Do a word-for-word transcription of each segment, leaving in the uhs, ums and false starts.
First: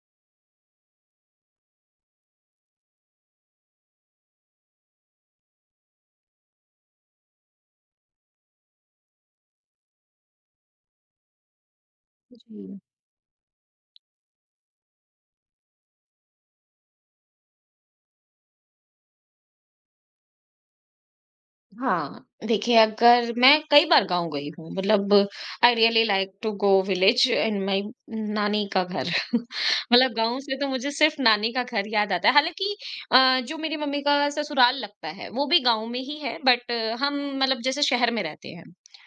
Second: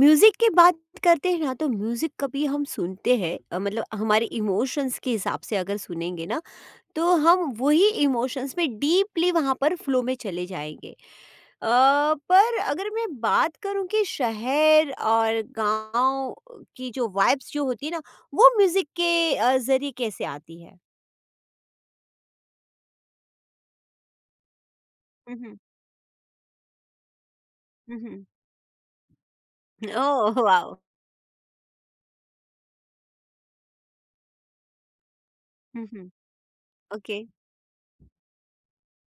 Music की बात करते हैं ना तो म्यूजिक कभी हम सुनते हैं अ, मतलब हमारे इमोशंस के हिसाब से अगर सुनेंगे ना तो हम वही इमोशंस में डीपली वहां पर फ्लो में चले जाएंगे। अ, पर जी। अगर मैं बात करूं कि शहर और गांव की जो वाइब्स जो होती है ना वो म्यूजिक के अ, जरिए कैसे आती है। हाँ, देखिए अगर मैं कई बार गाँव गई हूँ मतलब हम्म। I really like to go village in my hmm. नानी का घर मतलब ओह गाँव से तो वाओ। मुझे सिर्फ नानी का घर याद आता है। हालाँकि अ, जो मेरी मम्मी का ससुराल लगता है वो भी गाँव में हम्म। ही है बट हम ओके। मतलब जैसे शहर में रहते हैं।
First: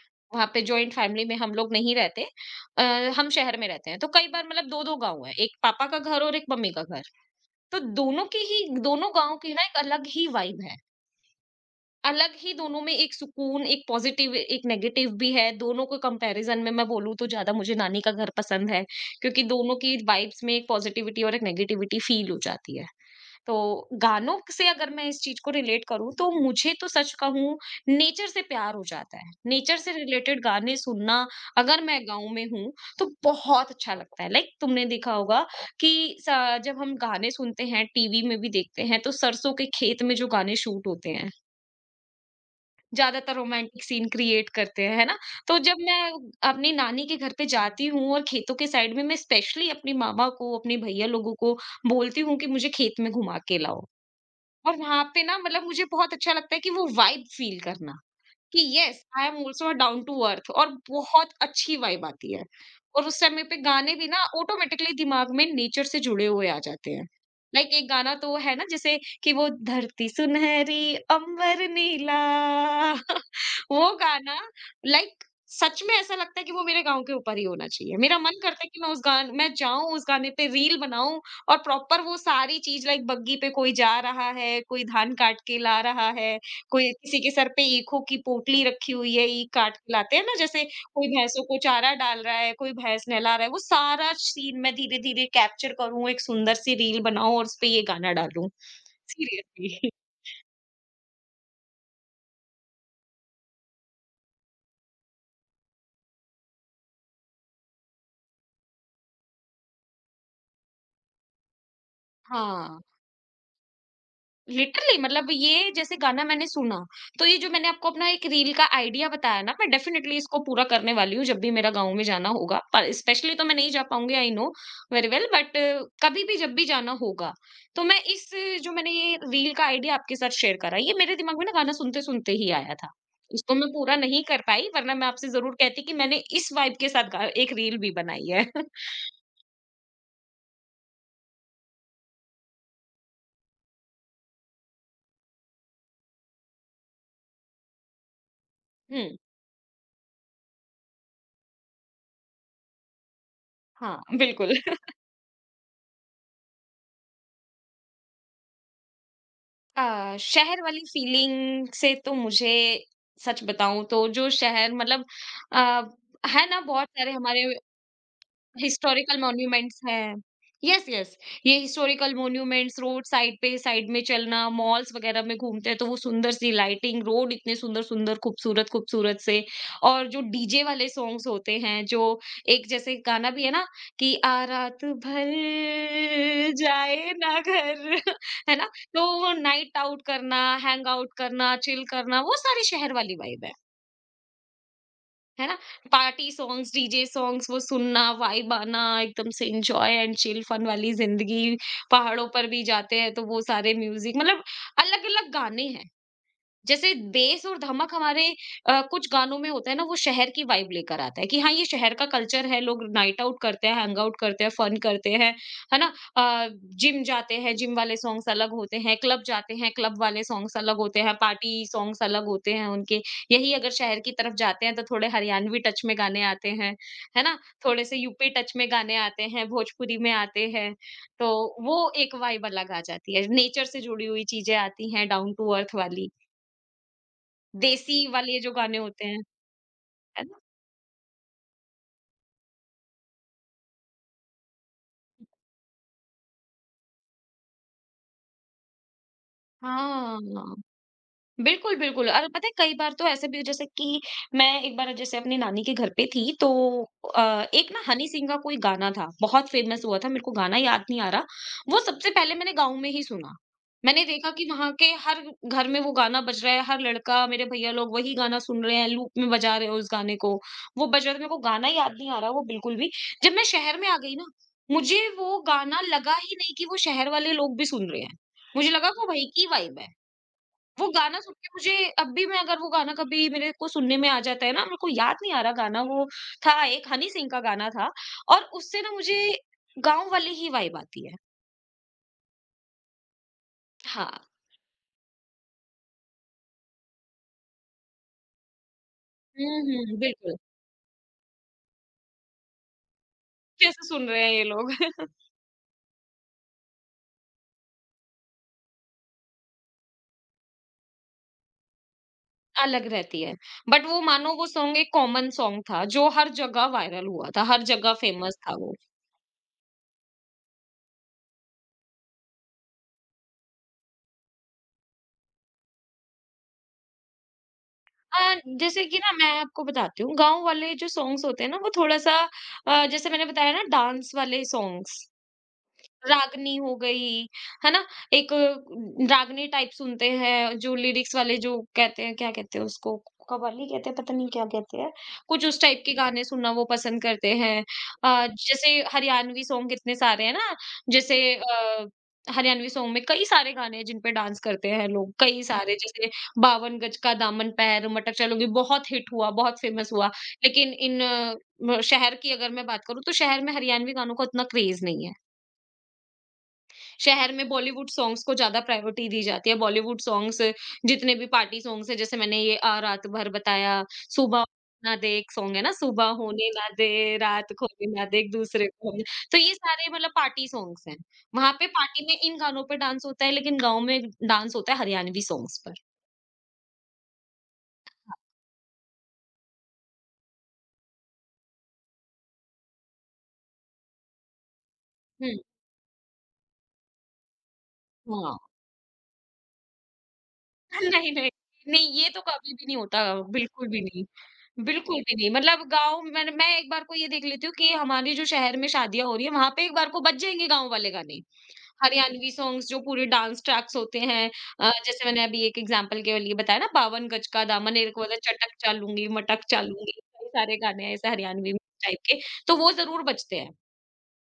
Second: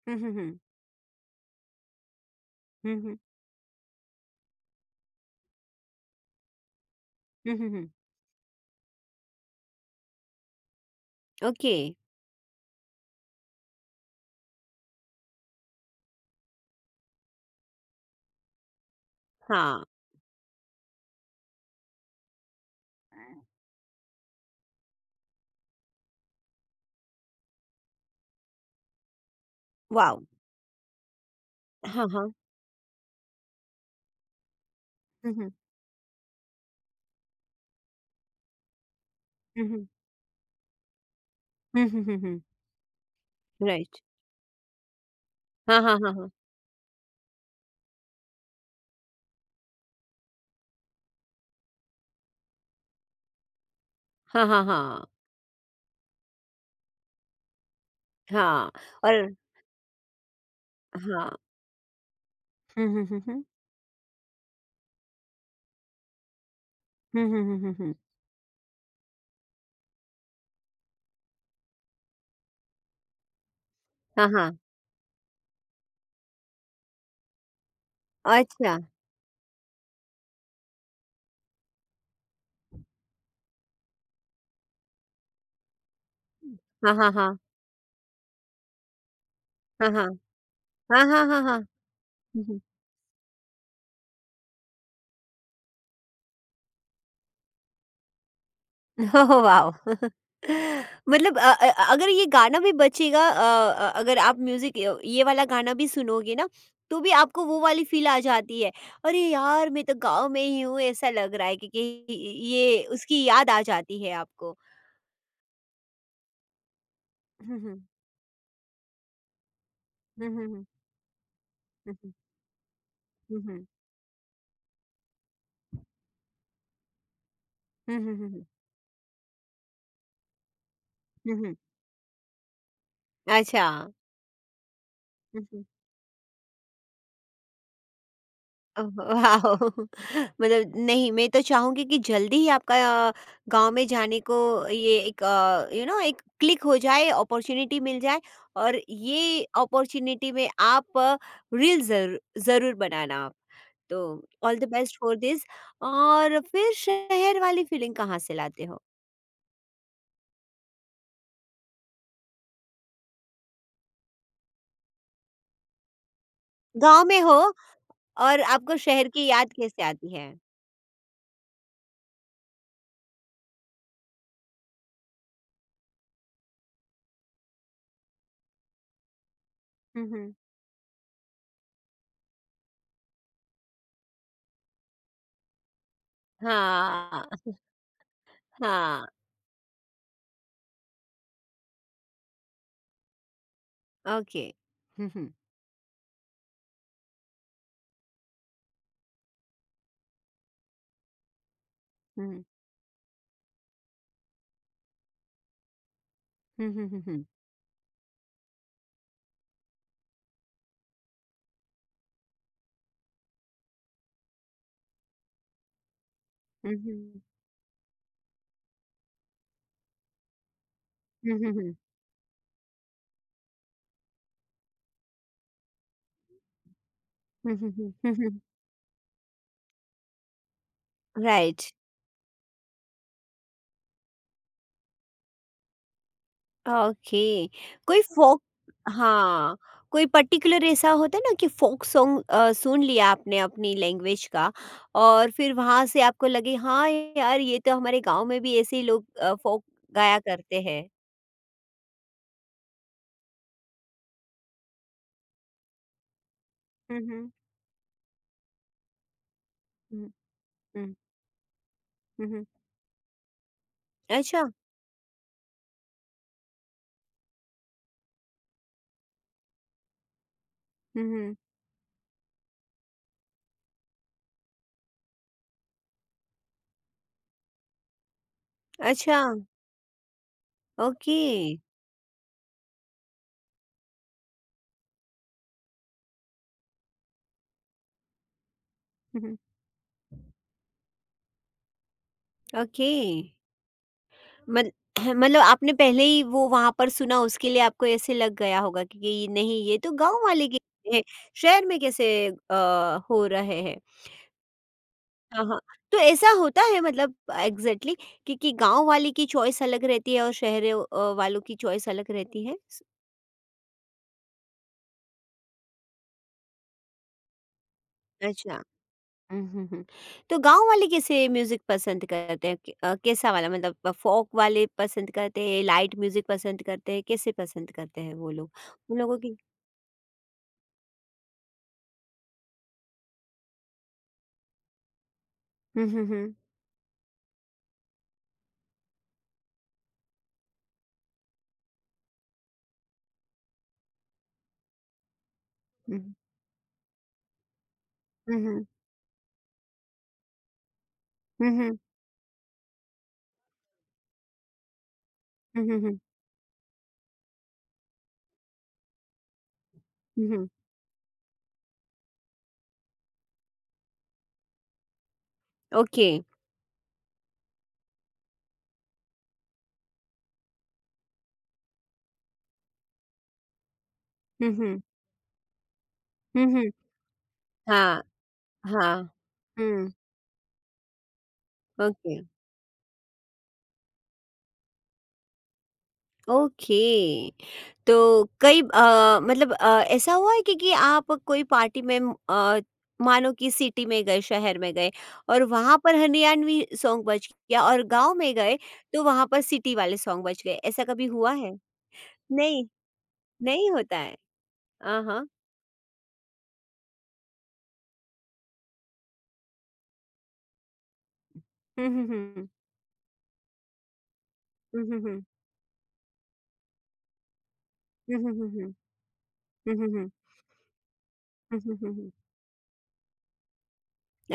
हम्म। वहाँ हम्म। पे जॉइंट फैमिली में हम लोग नहीं रहते। अ, हम्म। हम्म। हम शहर में रहते हैं। तो कई बार मतलब दो दो गाँव हैं, एक पापा का घर और एक मम्मी का घर। हम्म। तो हम्म, दोनों के ही दोनों गाँव की ना एक अलग ही वाइब है। ओके। अलग ही दोनों में एक सुकून, एक पॉज़िटिव, एक नेगेटिव भी है। दोनों के कंपैरिज़न में मैं बोलूँ तो ज़्यादा मुझे नानी का घर पसंद है, क्योंकि दोनों हाँ। की वाइब्स में एक पॉज़िटिविटी और एक नेगेटिविटी फ़ील हो जाती है। तो गानों से अगर मैं इस चीज़ को रिलेट करूँ, तो मुझे तो सच कहूँ नेचर से प्यार हो जाता है। नेचर से वाओ। रिलेटेड गाने सुनना अगर मैं गाँव हाँ। में हूँ, तो बहुत अच्छा लगता है। लाइक तुमने देखा होगा हाँ। कि स जब हम गाने सुनते हैं, टीवी में भी देखते हैं, तो सरसों के हुँ, हुँ। खेत में जो गाने शूट होते हैं हुँ, हुँ, हुँ, हुँ। ज्यादातर रोमांटिक राइट। सीन क्रिएट करते हैं, है ना? तो जब हाँ, हाँ, मैं हाँ, हाँ। अपनी नानी के घर पे जाती हूँ और खेतों के साइड में मैं स्पेशली अपनी मामा को, अपने भैया लोगों को बोलती हूँ कि मुझे खेत में घुमा के लाओ हाँ, हाँ, और वहाँ हाँ। पे ना मतलब मुझे बहुत अच्छा लगता है कि वो वाइब फील करना। कि हाँ, यस आई और am also down to earth और बहुत हाँ। अच्छी वाइब आती है हुँ, हुँ, और उस हुँ, समय हुँ। पे गाने भी ना ऑटोमेटिकली दिमाग में नेचर से जुड़े हुए आ जाते हैं। हुँ, हुँ, हुँ, हुँ, लाइक एक हुँ। गाना तो है ना जैसे कि वो धरती सुनहरी अंबर नीला वो हाँ, गाना हाँ। लाइक सच में ऐसा लगता है कि वो मेरे गांव के ऊपर ही होना चाहिए। मेरा मन करता है अच्छा। कि मैं उस गान मैं जाऊं उस गाने पे रील बनाऊं और प्रॉपर वो सारी चीज लाइक बग्गी पे कोई जा रहा है, कोई धान काट के ला रहा है, कोई हाँ, हाँ, किसी के हाँ। सर पे ईखों की पोटली रखी हुई है, ईख काट हाँ, के हाँ। लाते हैं ना जैसे। हाँ, कोई हाँ, हाँ, भैंसों को हाँ। चारा डाल रहा हुँ, है, हुँ। कोई भैंस नहला रहा है, वो सारा सीन मैं धीरे-धीरे कैप्चर करूँ, एक सुंदर सी रील बनाऊँ और उस पे ये गाना डालूँ। ओह वाव! सीरियसली मतलब अ अ, अगर ये गाना भी बजेगा। अ अ, अगर आप म्यूज़िक य ये वाला गाना भी सुनोगे ना, तो भी आपको वो वाली फ़ील आ जाती है। अरे यार! मैं तो गाँव में ही हूँ, ऐसा लग रहा है क्योंकि हाँ। ये उसकी याद आ जाती है आपको। लिटरली मतलब ये जैसे गाना मैंने सुना, तो ये जो हुँ, मैंने हुँ। आपको अपना एक रील का आइडिया बताया ना, मैं डेफिनिटली हुँ, इसको हुँ, पूरा हुँ। करने वाली हूँ जब भी मेरा गाँव हुँ, में हुँ। जाना होगा। पर स्पेशली हुँ, तो मैं हुँ। नहीं जा पाऊँगी, I know very well, but कभी भी जब भी जाना होगा, तो हुँ, मैं हुँ, इस हुँ, हुँ। अ, जो मैंने ये रील का आइडिया आपके साथ शेयर करा, ये मेरे हुँ, दिमाग में ना हुँ। गाना सुनते-सुनते ही आया था। इसको अच्छा। मैं पूरा नहीं कर पाई वरना मैं आपसे हुँ, ज़रूर हुँ। कहती कि मैंने इस वाइब के साथ गा एक रील भी बनाई है। Oh wow! मतलब नहीं, मैं तो चाहूँगी कि जल्दी ही आपका गाँव में जाने को ये एक, अ, यू नो, एक क्लिक हो जाए, अपॉर्च्युनिटी मिल जाए और हुँ, ये अपॉर्च्युनिटी में आप रील ज़रू ज़रूर बनाना आप। हाँ, तो बिल्कुल। All the best for this. और फिर शहर वाली फीलिंग कहाँ से लाते हो? अ, शहर वाली फीलिंग से तो मुझे सच बताऊं तो जो शहर मतलब अ, है ना बहुत गाँव सारे में हो हमारे और आपको शहर हिस्टोरिकल की याद मॉन्यूमेंट्स कैसे आती हैं। है? यस यस, ये हिस्टोरिकल मॉन्यूमेंट्स रोड साइड पे साइड में चलना, मॉल्स वगैरह में घूमते हैं तो वो सुंदर सी लाइटिंग, रोड इतने सुंदर-सुंदर, खूबसूरत-खूबसूरत से हुँ, और जो हुँ। डीजे वाले सॉन्ग्स होते हैं जो एक जैसे गाना भी है ना कि आ रात भर जाए हाँ, ना घर है ना? तो हाँ। वो नाइट आउट करना, हैंग आउट करना, चिल करना वो सारी शहर वाली वाइब है। ओके। हम्म। है ना? पार्टी सॉन्ग्स, डीजे सॉन्ग्स वो सुनना, वाइब आना, एकदम से एन्जॉय एंड चिल फन वाली ज़िंदगी, पहाड़ों हम्म। पर भी जाते हैं तो वो सारे म्यूज़िक मतलब अलग-अलग गाने हैं। हम्म। जैसे हम्म। हम्म। बेस और धमक हमारे अ, कुछ गानों में होता है ना, वो शहर की वाइब लेकर आता है कि हाँ ये शहर का कल्चर है, लोग नाइट आउट करते हैं, हैंग आउट करते हैं, फन करते हैं, है ना? जिम जाते हैं, जिम वाले सॉन्ग्स अलग होते हैं, क्लब जाते हैं, क्लब वाले सॉन्ग्स अलग होते हैं, हम्म। पार्टी हम्म। सॉन्ग्स अलग होते हैं उनके। यही अगर शहर की तरफ जाते हैं तो थोड़े हरियाणवी टच में गाने आते हैं, है ना, हम्म। थोड़े से यूपी हम्म। टच में गाने आते हैं, भोजपुरी में आते हैं। तो राइट। वो एक वाइब अलग आ जाती है, नेचर से जुड़ी हुई चीजें आती हैं, डाउन टू अर्थ वाली ओके। देसी कोई वाले फोक। जो गाने होते हैं, हाँ, कोई है ना? पर्टिकुलर ऐसा होता है ना कि फोक सॉन्ग सुन लिया आपने अपनी लैंग्वेज का और फिर वहां से आपको लगे हाँ यार ये तो हमारे गांव में भी ऐसे ही लोग फोक गाया हाँ। करते हैं। बिल्कुल, बिल्कुल, और पता है कई बार तो ऐसे भी जैसे कि मैं एक बार जैसे अपनी नानी के घर पे थी तो हम्म। अ, एक ना हनी सिंह का कोई गाना था, बहुत फ़ेमस हुआ था, हम्म। मेरे को गाना याद हम्म। नहीं आ रहा। वो सबसे पहले हम्म। मैंने गाँव में ही सुना। मैंने देखा अच्छा। कि वहाँ के हर घर में वो गाना बज रहा है, हर लड़का, मेरे भैया लोग वही गाना सुन रहे हैं, लूप में बजा रहे हैं उस गाने को। वो बज रहा था, मेरे हम्म। को गाना याद नहीं आ रहा वो बिल्कुल भी। जब मैं शहर में आ गई ना, मुझे वो गाना लगा ही नहीं कि वो शहर वाले लोग भी सुन रहे हैं। मुझे लगा वो अच्छा। वहीं की वाइब है। वो गाना ओके। सुन के मुझे अब भी, मैं अगर वो गाना कभी मेरे को सुनने में आ जाता है ना, मेरे को याद नहीं आ रहा गाना, वो था एक हनी सिंह का गाना था और उससे ना मुझे हम्म। गाँव वाली ही वाइब आती है। ओके। हाँ। मत मतलब आपने पहले ही वो वहाँ पर सुना, उसके लिए आपको ऐसे लग गया होगा कि ये हुँ, नहीं, ये तो हुँ, गाँव बिल्कुल। वाले के हैं, शहर में कैसे अ, हो रहे हैं। कैसे सुन रहे हैं ये लोग? हाँ, हाँ। तो ऐसा होता है मतलब, एग्ज़ैक्टली, कि कि गाँव वाले की चॉइस अलग रहती है और शहर अ, वालों की चॉइस अलग रहती है? स अलग रहती है। बट वो मानो वो सॉन्ग एक कॉमन सॉन्ग था जो हर जगह वायरल हुआ था, हर जगह फेमस था अच्छा। वो। हुँ, हुँ, हुँ। तो गाँव वाले कैसे म्यूज़िक पसंद करते हैं? क अ, कैसा वाला मतलब फ़ोक वाले पसंद करते हैं, लाइट म्यूज़िक पसंद करते हैं, कैसे पसंद करते हैं वो अ, लोग? जैसे कि उन ना लोगों मैं की। आपको बताती हूँ, गाँव वाले जो सॉन्ग्स होते हैं ना वो थोड़ा-सा, अ, जैसे मैंने बताया ना डांस वाले सॉन्ग्स, हुँ, हुँ, हुँ। रागनी हो गई, है ना? एक अ, रागनी टाइप सुनते हैं, जो लिरिक्स वाले, जो कहते हैं क्या कहते हैं उसको? कव्वाली कहते हैं, पता नहीं क्या कहते हैं। कुछ उस टाइप के हुँ। गाने सुनना वो पसंद करते हैं। अ, हुँ, हुँ। जैसे हरियाणवी सॉन्ग कितने सारे हैं ना, जैसे हुँ, हुँ। अ, हरियाणवी सॉन्ग में कई सारे गाने हैं जिन पे डांस करते हैं लोग, कई हुँ, सारे हुँ, हुँ। जैसे बावन गज का दामन पैर, मटक चलोगी बहुत हिट हुआ, बहुत फेमस हुआ। हुँ, हुँ। लेकिन इन अ, म शहर की अगर मैं बात करूँ तो शहर में हरियाणवी गानों का उतना क्रेज़ नहीं है। ओके। शहर में बॉलीवुड सॉन्ग्स को ज़्यादा प्रायोरिटी दी जाती है। बॉलीवुड सॉन्ग्स जितने भी पार्टी सॉन्ग्स हैं जैसे मैंने ये आ रात भर बताया, सुबह हुँ, हुँ। होने ना दे एक सॉन्ग है ना, सुबह हुँ, होने ना हुँ। दे, रात खोने हाँ, ना दे, एक दूसरे को होने। हाँ। तो ये सारे हुँ। मतलब पार्टी सॉन्ग्स हैं। वहाँ पे पार्टी ओके, में इन गानों पे डांस होता है लेकिन गाँव में डांस होता है हरियाणवी सॉन्ग्स पर। ओके। तो कई अ, मतलब, अ, ऐसा हुआ है कि कि आप कोई पार्टी में, अ, मानो कि सिटी में गए, शहर में गए हुँ, और वहाँ पर हरियाणवी सॉन्ग बज गया, और गाँव में हाँ। गए तो वहाँ पर सिटी वाले सॉन्ग बज गए, ऐसा कभी नहीं, नहीं, हुआ है? नहीं ये तो कभी नहीं, भी नहीं होता, बिल्कुल नहीं भी होता नहीं। है। अ, बिल्कुल भी हाँ। नहीं। मतलब गाँव में मैं एक बार को ये देख लेती हूँ कि हमारे जो शहर में शादियाँ हो रही है, वहाँ पे एक बार को बज जाएँगे गाँव वाले गाने। हुँ, हुँ, हरियाणवी हुँ। सॉन्ग्स जो पूरे डांस ट्रैक्स होते हैं, अ, हुँ, हुँ, जैसे मैंने हुँ। अभी एक एग्जांपल के लिए बताया ना बावन गज का दामन, एक वाला हुँ, हुँ, हुँ, चटक हुँ। चालूँगी, मटक हुँ, हुँ, चालूँगी, हुँ। कई सारे गाने हैं ऐसे हरियाणवी हुँ, हुँ, हुँ, टाइप हुँ। के, तो वो ज़रूर बजते हैं।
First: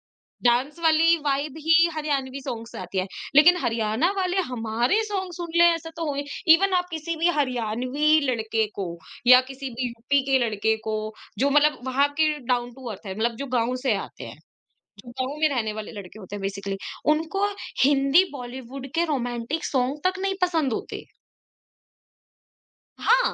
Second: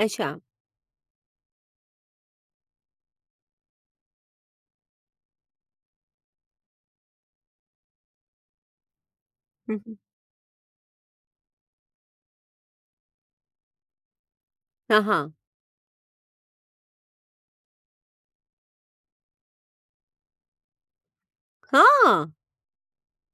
अच्छा। डांस वाली वाइब ही हरियाणवी सॉन्ग से आती है। लेकिन हरियाणा वाले हमारे सॉन्ग सुन ले ऐसा तो हो ही। इवन आप किसी भी हरियाणवी लड़के को या किसी हुँ, भी हुँ। यूपी के लड़के को, जो मतलब वहाँ के डाउन टू अर्थ है, मतलब जो गाँव से आते हैं, हाँ, जो हाँ। गाँव में रहने वाले लड़के होते हैं बेसिकली, उनको हिंदी बॉलीवुड के रोमांटिक सॉन्ग तक नहीं पसंद होते। हाँ! हाँ,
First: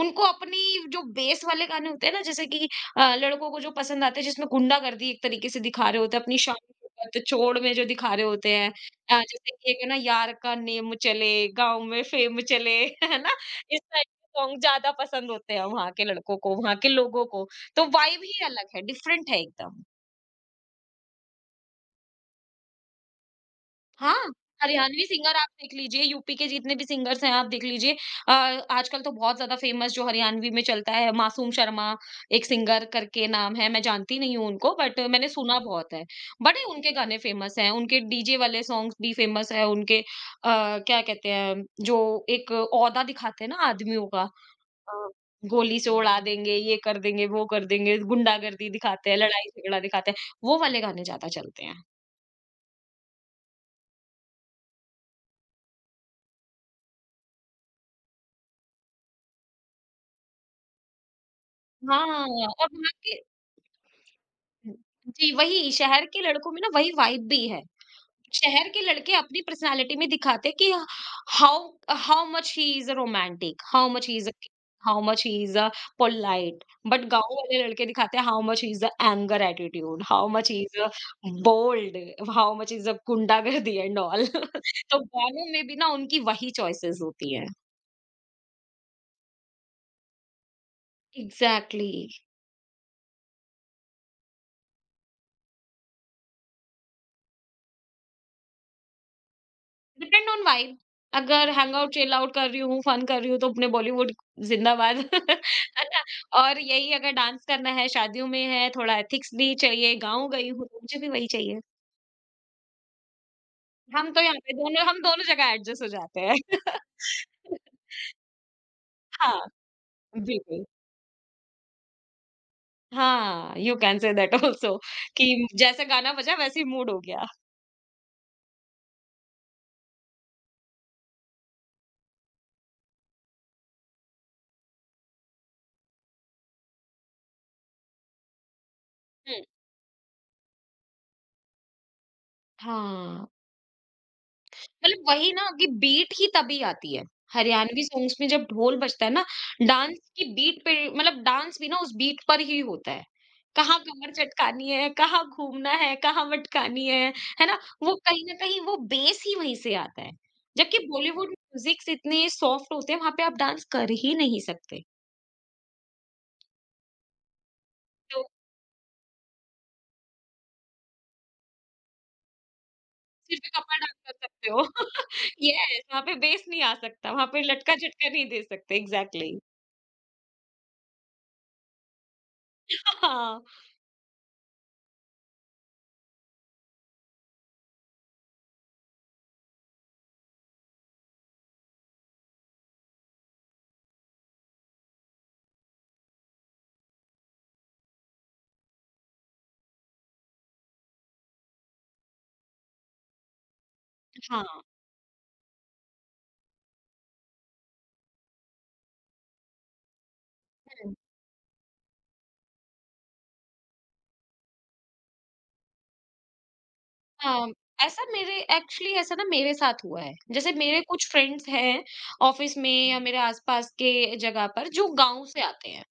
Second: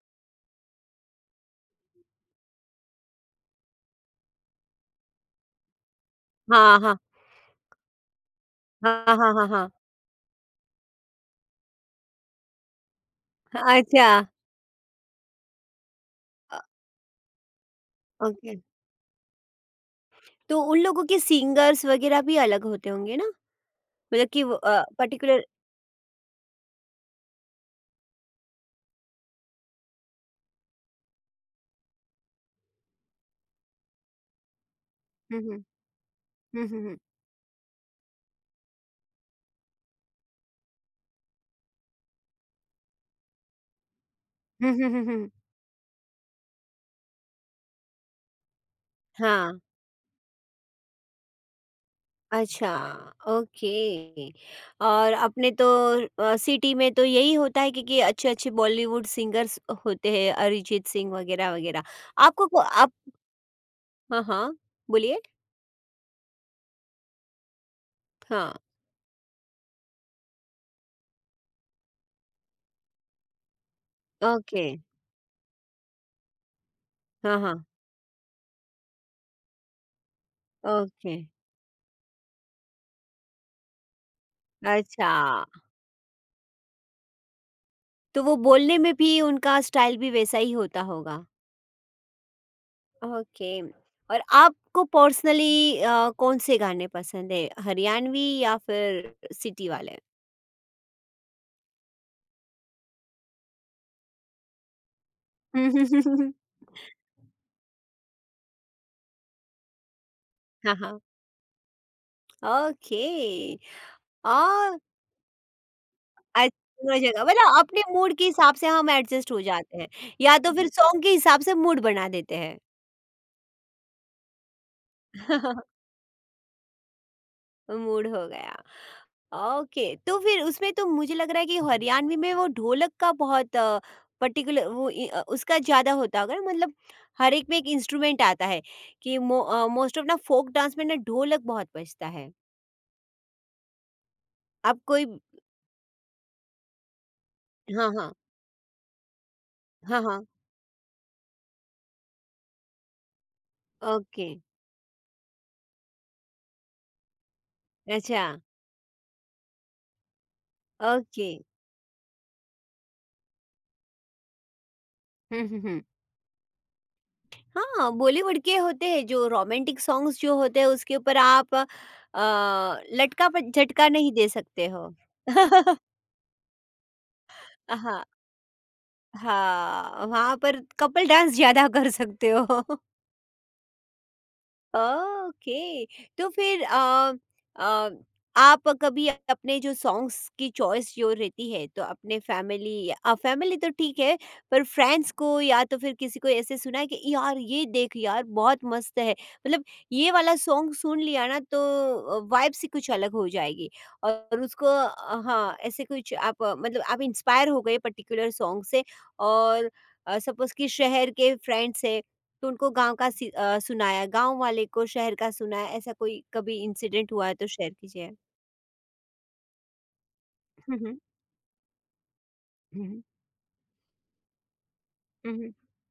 उनको अपनी जो बेस वाले गाने होते हैं ना जैसे कि अ, लड़कों को जो पसंद आते हैं जिसमें गुंडागर्दी एक तरीके से दिखा रहे होते हैं, अपनी शान हाँ, हाँ। शौकत, छोड़ में जो दिखा रहे होते हैं। हाँ, अ, हाँ, हाँ, जैसे हाँ। कि एक है ना यार का नेम चले, गाँव में फेम चले, है ना? इस टाइप अच्छा। के सॉन्ग ज़्यादा पसंद होते हैं वहाँ के लड़कों को, अ, वहाँ के लोगों को। तो वाइब ही ओके। अलग है, डिफरेंट है एकदम। तो उन लोगों के सिंगर्स वगैरह भी अलग होते होंगे ना? हाँ, मतलब कि वो अ, हरियाणवी सिंगर पर्टिकुलर। आप देख लीजिए, यूपी के जितने भी सिंगर्स हैं आप देख लीजिए। अ, आजकल तो बहुत ज़्यादा फेमस जो हरियाणवी में चलता है, मासूम शर्मा एक सिंगर करके नाम है, मैं जानती नहीं हूँ उनको बट मैंने हुँ, सुना हुँ। बहुत है। बड़े हुँ, हुँ, उनके हुँ। गाने फेमस हैं, उनके डीजे वाले सॉन्ग्स भी फेमस हैं, उनके अ, क्या कहते हैं जो एक ओहदा दिखाते हैं ना आदमियों का हुँ, हुँ, हुँ, अ, हुँ। गोली से उड़ा देंगे, ये कर देंगे, वो कर देंगे, गुंडागर्दी दिखाते हैं, हाँ, लड़ाई-झगड़ा दिखाते हैं, वो वाले गाने ज़्यादा चलते हैं। अच्छा, ओके। और अपने तो अ, सिटी में तो यही होता है कि कि अच्छे-अच्छे बॉलीवुड सिंगर्स होते हैं, अरिजीत सिंह वगैरह, वगैरह। हाँ, आपको को और वहाँ आप। के हाँ, हाँ। बोलिए? जी, वही शहर के लड़कों में ना वही वाइब भी है। हाँ, शहर के लड़के अपनी पर्सनैलिटी में दिखाते कि how how much he is a romantic, how much he is a okay. How much he is a polite, but गाँव हाँ, वाले हाँ। लड़के दिखाते हैं how much he is a anger attitude, how much he is a okay. Bold, how much he is a गुंडागर्दी and all तो अच्छा। गानों में भी ना उनकी वही चॉइसेस होती हैं। तो वो बोलने में भी उनका स्टाइल भी वैसा ही होता होगा। एग्ज़ैक्टली। ओके। और आपको पर्सनली अ, कौन-से गाने पसंद है? हरियाणवी या फिर सिटी वाले? Depend on vibe. अगर हैंगआउट चिल आउट कर रही हूँ, फन कर रही हूँ तो अपने बॉलीवुड जिंदाबाद है ना? और यही अगर डांस करना है, शादियों में है, थोड़ा एथिक्स भी चाहिए, गाँव गई हूँ हाँ, तो मुझे हाँ। भी वही चाहिए। ओके। हम तो यहाँ पे और दोनों हम दोनों जगह एडजस्ट हो जाते हैं। अ, दोनों जगह मतलब अपने मूड के हिसाब से हम एडजस्ट हाँ, हो जाते हैं या तो बिल्कुल। फिर सॉन्ग के हिसाब से मूड बना देते हैं। हाँ, you can say that also कि जैसा गाना बजा वैसे ही मूड हो गया। मूड हो गया। ओके, तो फिर उसमें तो मुझे लग रहा है कि हरियाणवी में वो ढोलक का बहुत पर्टिकुलर वो इ- अ, उसका ज़्यादा होता होगा ना, मतलब हर एक में एक इंस्ट्रूमेंट आता है कि हुँ। मोस्ट ऑफ ना फोक डांस में ना ढोलक बहुत बजता है। हाँ। आप मतलब कोई। वही ना कि बीट ही तभी आती है। हरियाणवी हाँ हाँ। सॉन्ग्स में जब ढोल बजता है ना, डांस हाँ की हाँ। बीट पे मतलब डांस भी ना उस बीट पर ही होता है। कहाँ कमर ओके। चटकानी है, कहाँ घूमना है, कहाँ मटकानी है, है ना? वो कहीं अच्छा। न कहीं वो बेस ही वहीं से आता है। जबकि बॉलीवुड ओके। म्यूज़िक्स इतने सॉफ्ट होते हैं, वहाँ पे आप डांस कर ही नहीं सकते। हम्म। हम्म। हम्म। हाँ, तो बॉलीवुड के होते हैं जो रोमांटिक सॉन्ग्स जो होते हैं उसके ऊपर आप अ, लटका सिर्फ़ पर एक अपर झटका डांस कर नहीं दे सकते हो। सकते हो। येस, वहाँ पे बेस नहीं आ सकता, वहाँ पे हाँ। लटका-झटका नहीं दे सकते एग्ज़ैक्टली। हाँ वहाँ पर कपल डांस ज्यादा कर सकते हो। हाँ, ओके। तो फिर अ, अ, आप कभी अपने जो सॉन्ग्स की चॉइस जो रहती है तो अपने फैमिली, अ, फैमिली तो ठीक है, पर फ्रेंड्स को या तो फिर किसी को ऐसे सुना है कि यार ये देख यार बहुत मस्त है, मतलब ये वाला सॉन्ग सुन लिया ना तो वाइब से कुछ अलग हो जाएगी, और हाँ। उसको अ, हाँ ऐसे कुछ आप, अ, मतलब आप इंस्पायर हो गए पर्टिकुलर सॉन्ग से, और सपोज कि शहर के फ्रेंड्स है तो उनको गाँव का सी अ, सुनाया, गाँव वाले को शहर का सुनाया, ऐसा कोई कभी इंसिडेंट हुआ है तो हाँ, शेयर ऐसा कीजिए? मेरे एक्चुअली ऐसा ना मेरे साथ हुआ है। जैसे हुँ, मेरे हुँ। कुछ फ्रेंड्स हैं ऑफिस में हुँ, या हुँ। मेरे आस-पास के जगह पर जो गाँव हुँ, से हुँ। आते हैं,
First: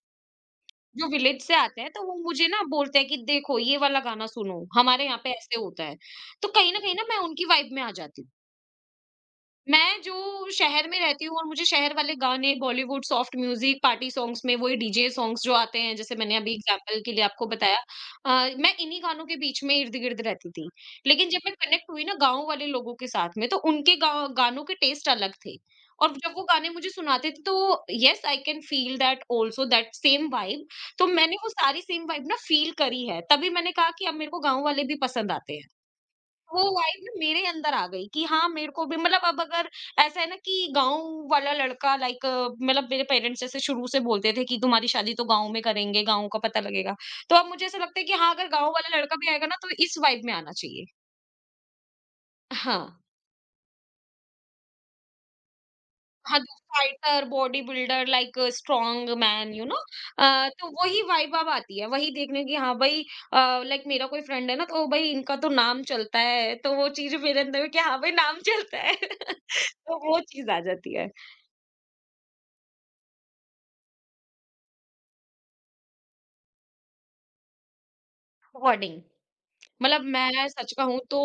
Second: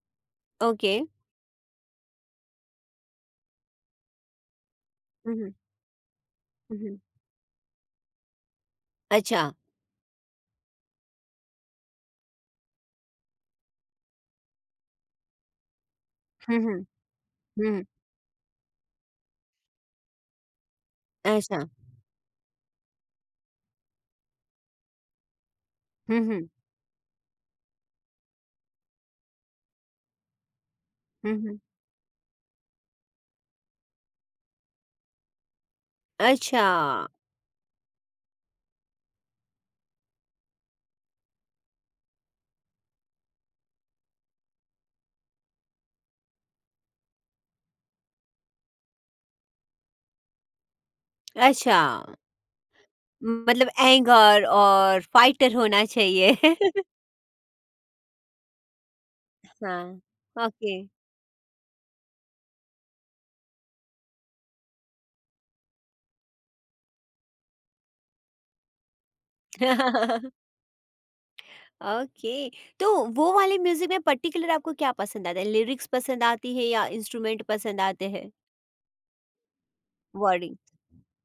ओके। जो विलेज से आते हैं, तो वो मुझे ना बोलते हैं कि देखो ये वाला गाना सुनो, हमारे यहाँ पे हुँ, हुँ। ऐसे होता है। तो कहीं न हुँ, कहीं हुँ। ना मैं उनकी वाइब में आ जाती हूँ। अच्छा। मैं जो शहर में रहती हूँ और मुझे शहर वाले गाने Bollywood soft music party songs में वही डीजे सॉन्ग्स जो आते हैं जैसे मैंने अभी हुँ, हुँ। एग्जांपल के लिए आपको बताया। हुँ, आ, मैं इन्हीं गानों के बीच में इर्द गिर्द रहती थी, लेकिन जब मैं अच्छा। कनेक्ट हुई ना गाँव वाले लोगों के साथ में तो उनके गा, गानों के टेस्ट अलग थे। और हुँ, जब वो हुँ। गाने मुझे सुनाते थे तो yes I can feel that also that same vibe. तो हुँ, मैंने वो हुँ। सारी सेम वाइब ना फील करी है, तभी मैंने कहा कि अब मेरे को गाँव वाले भी पसंद आते हैं। वो अच्छा, वाइब ना मेरे अंदर आ गई कि हाँ मेरे को भी, मतलब अब अगर ऐसा है ना कि गांव वाला लड़का लाइक, मतलब मेरे पेरेंट्स जैसे शुरू से बोलते थे कि तुम्हारी शादी तो गांव में करेंगे, गांव का पता लगेगा। तो अब मुझे ऐसा लगता है कि हाँ अगर गांव वाला लड़का भी आएगा ना तो इस वाइब में आना चाहिए। अच्छा। हाँ, मतलब एंगर और फाइटर होना चाहिए। हाँ, तो fighter body builder like strong man you know. हाँ, तो ओके। वही वाइब अब आती है वही देखने की, हाँ भाई, लाइक मेरा कोई फ्रेंड है ना तो भाई इनका तो नाम चलता है, तो वो चीज मेरे अंदर में कि हाँ भाई नाम चलता है तो वो चीज आ जाती है। ओके, तो वो वाले म्यूज़िक में पर्टिकुलर आपको क्या पसंद आता है? लिरिक्स पसंद आती है या इंस्ट्रूमेंट पसंद आते हैं? बॉन्डिंग। मतलब मैं वर्डिंग? सच कहूँ तो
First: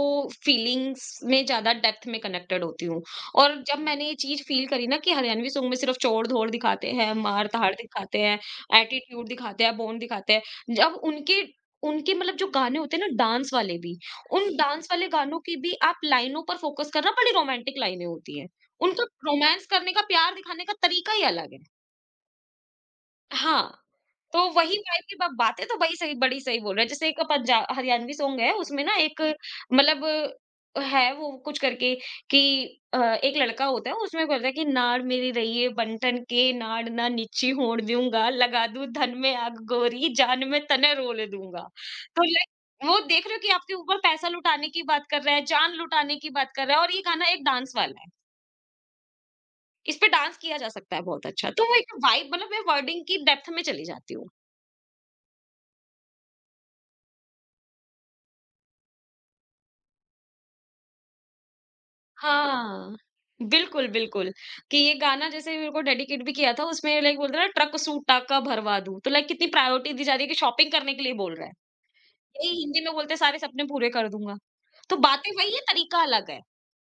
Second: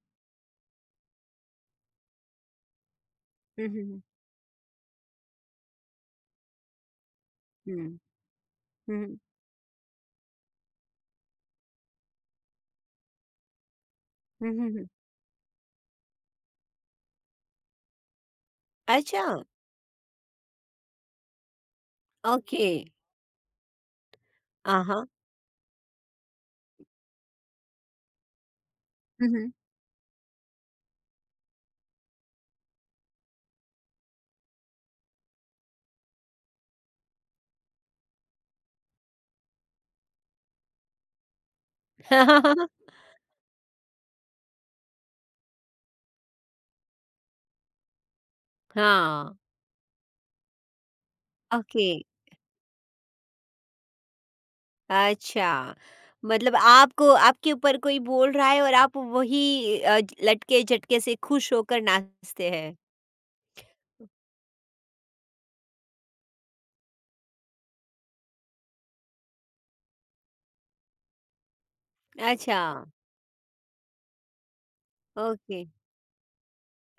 फीलिंग्स में ज़्यादा डेप्थ में कनेक्टेड होती हूँ। और हुँ, जब हुँ, हुँ। मैंने ये चीज़ फील करी ना कि हरियाणवी सॉन्ग में सिर्फ़ चोड़-धोड़ दिखाते हैं, मार-धाड़ हुँ। दिखाते हैं, हुँ, एटीट्यूड दिखाते हैं, बोन दिखाते हैं। जब उनके उनके मतलब जो गाने होते हैं ना डांस वाले भी, उन हुँ, हुँ, हुँ। डांस वाले गानों की भी आप लाइनों पर फ़ोकस करना, बड़ी रोमांटिक लाइनें होती हैं। उनका अच्छा, रोमांस करने का, प्यार दिखाने का तरीका ही अलग है। ओके। हाँ, तो वही आ वाइब हाँ। की ब बातें तो बड़ी सही बड़ी सही बोल रहे हैं। जैसे एक पंजा हरियाणवी सॉन्ग है, उसमें ना एक, हुँ, हुँ। मतलब है वो कुछ करके कि अ, एक लड़का होता है, उसमें बोलता है कि नाड़ मेरी रहिए बंटन के, नाड़ ना निच्ची होड़ दूँगा, लगा दूँ धन में आग गोरी, जान में तने रोल दूँगा। तो लाइक वो देख रहे हो कि आपके ऊपर पैसा लुटाने की बात कर रहा है, जान लुटाने की बात कर रहा है, और ये गाना एक डांस वाला है। हाँ, इस पे डांस किया जा सकता है बहुत अच्छा। तो वो ओके। एक वाइब, मतलब मैं वर्डिंग की डेप्थ में चली जाती हूँ। अच्छा। मतलब आपको आपके ऊपर कोई बोल रहा है और आप वही अ, लटके-झटके से खुश होकर नाचते हैं। हाँ, बिल्कुल, बिल्कुल, कि ये गाना जैसे मेरे को डेडिकेट भी किया था, उसमें लाइक बोलते हैं ना, ट्रक सूट टाका भरवा दूँ, तो लाइक कितनी प्रायोरिटी दी जा रही है कि शॉपिंग करने के लिए बोल रहा है। यही अच्छा, हिंदी में बोलते हैं सारे सपने पूरे कर दूँगा, तो बातें वही ओके, है, तरीका अलग है।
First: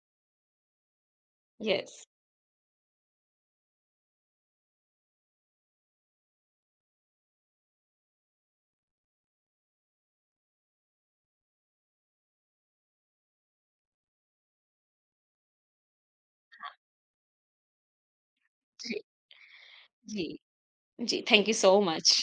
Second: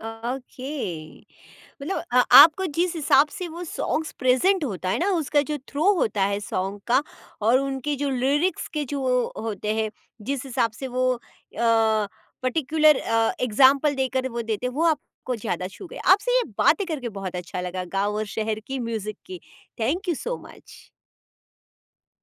ओके। यस, मतलब अ, आपको जिस हिसाब से वो सॉन्ग्स प्रेजेंट होता है ना उसका जो थ्रो होता है सॉन्ग का, और उनके जो लिरिक्स के जो होते हैं, जिस हिसाब से वो पर्टिकुलर एग्जाम्पल देकर वो देते, वो आपको ज़्यादा छू गए। आपसे ये बातें करके बहुत अच्छा लगा, गांव और शहर की जी, म्यूज़िक की। थैंक यू जी, सो मच। जी, थैंक यू सो मच।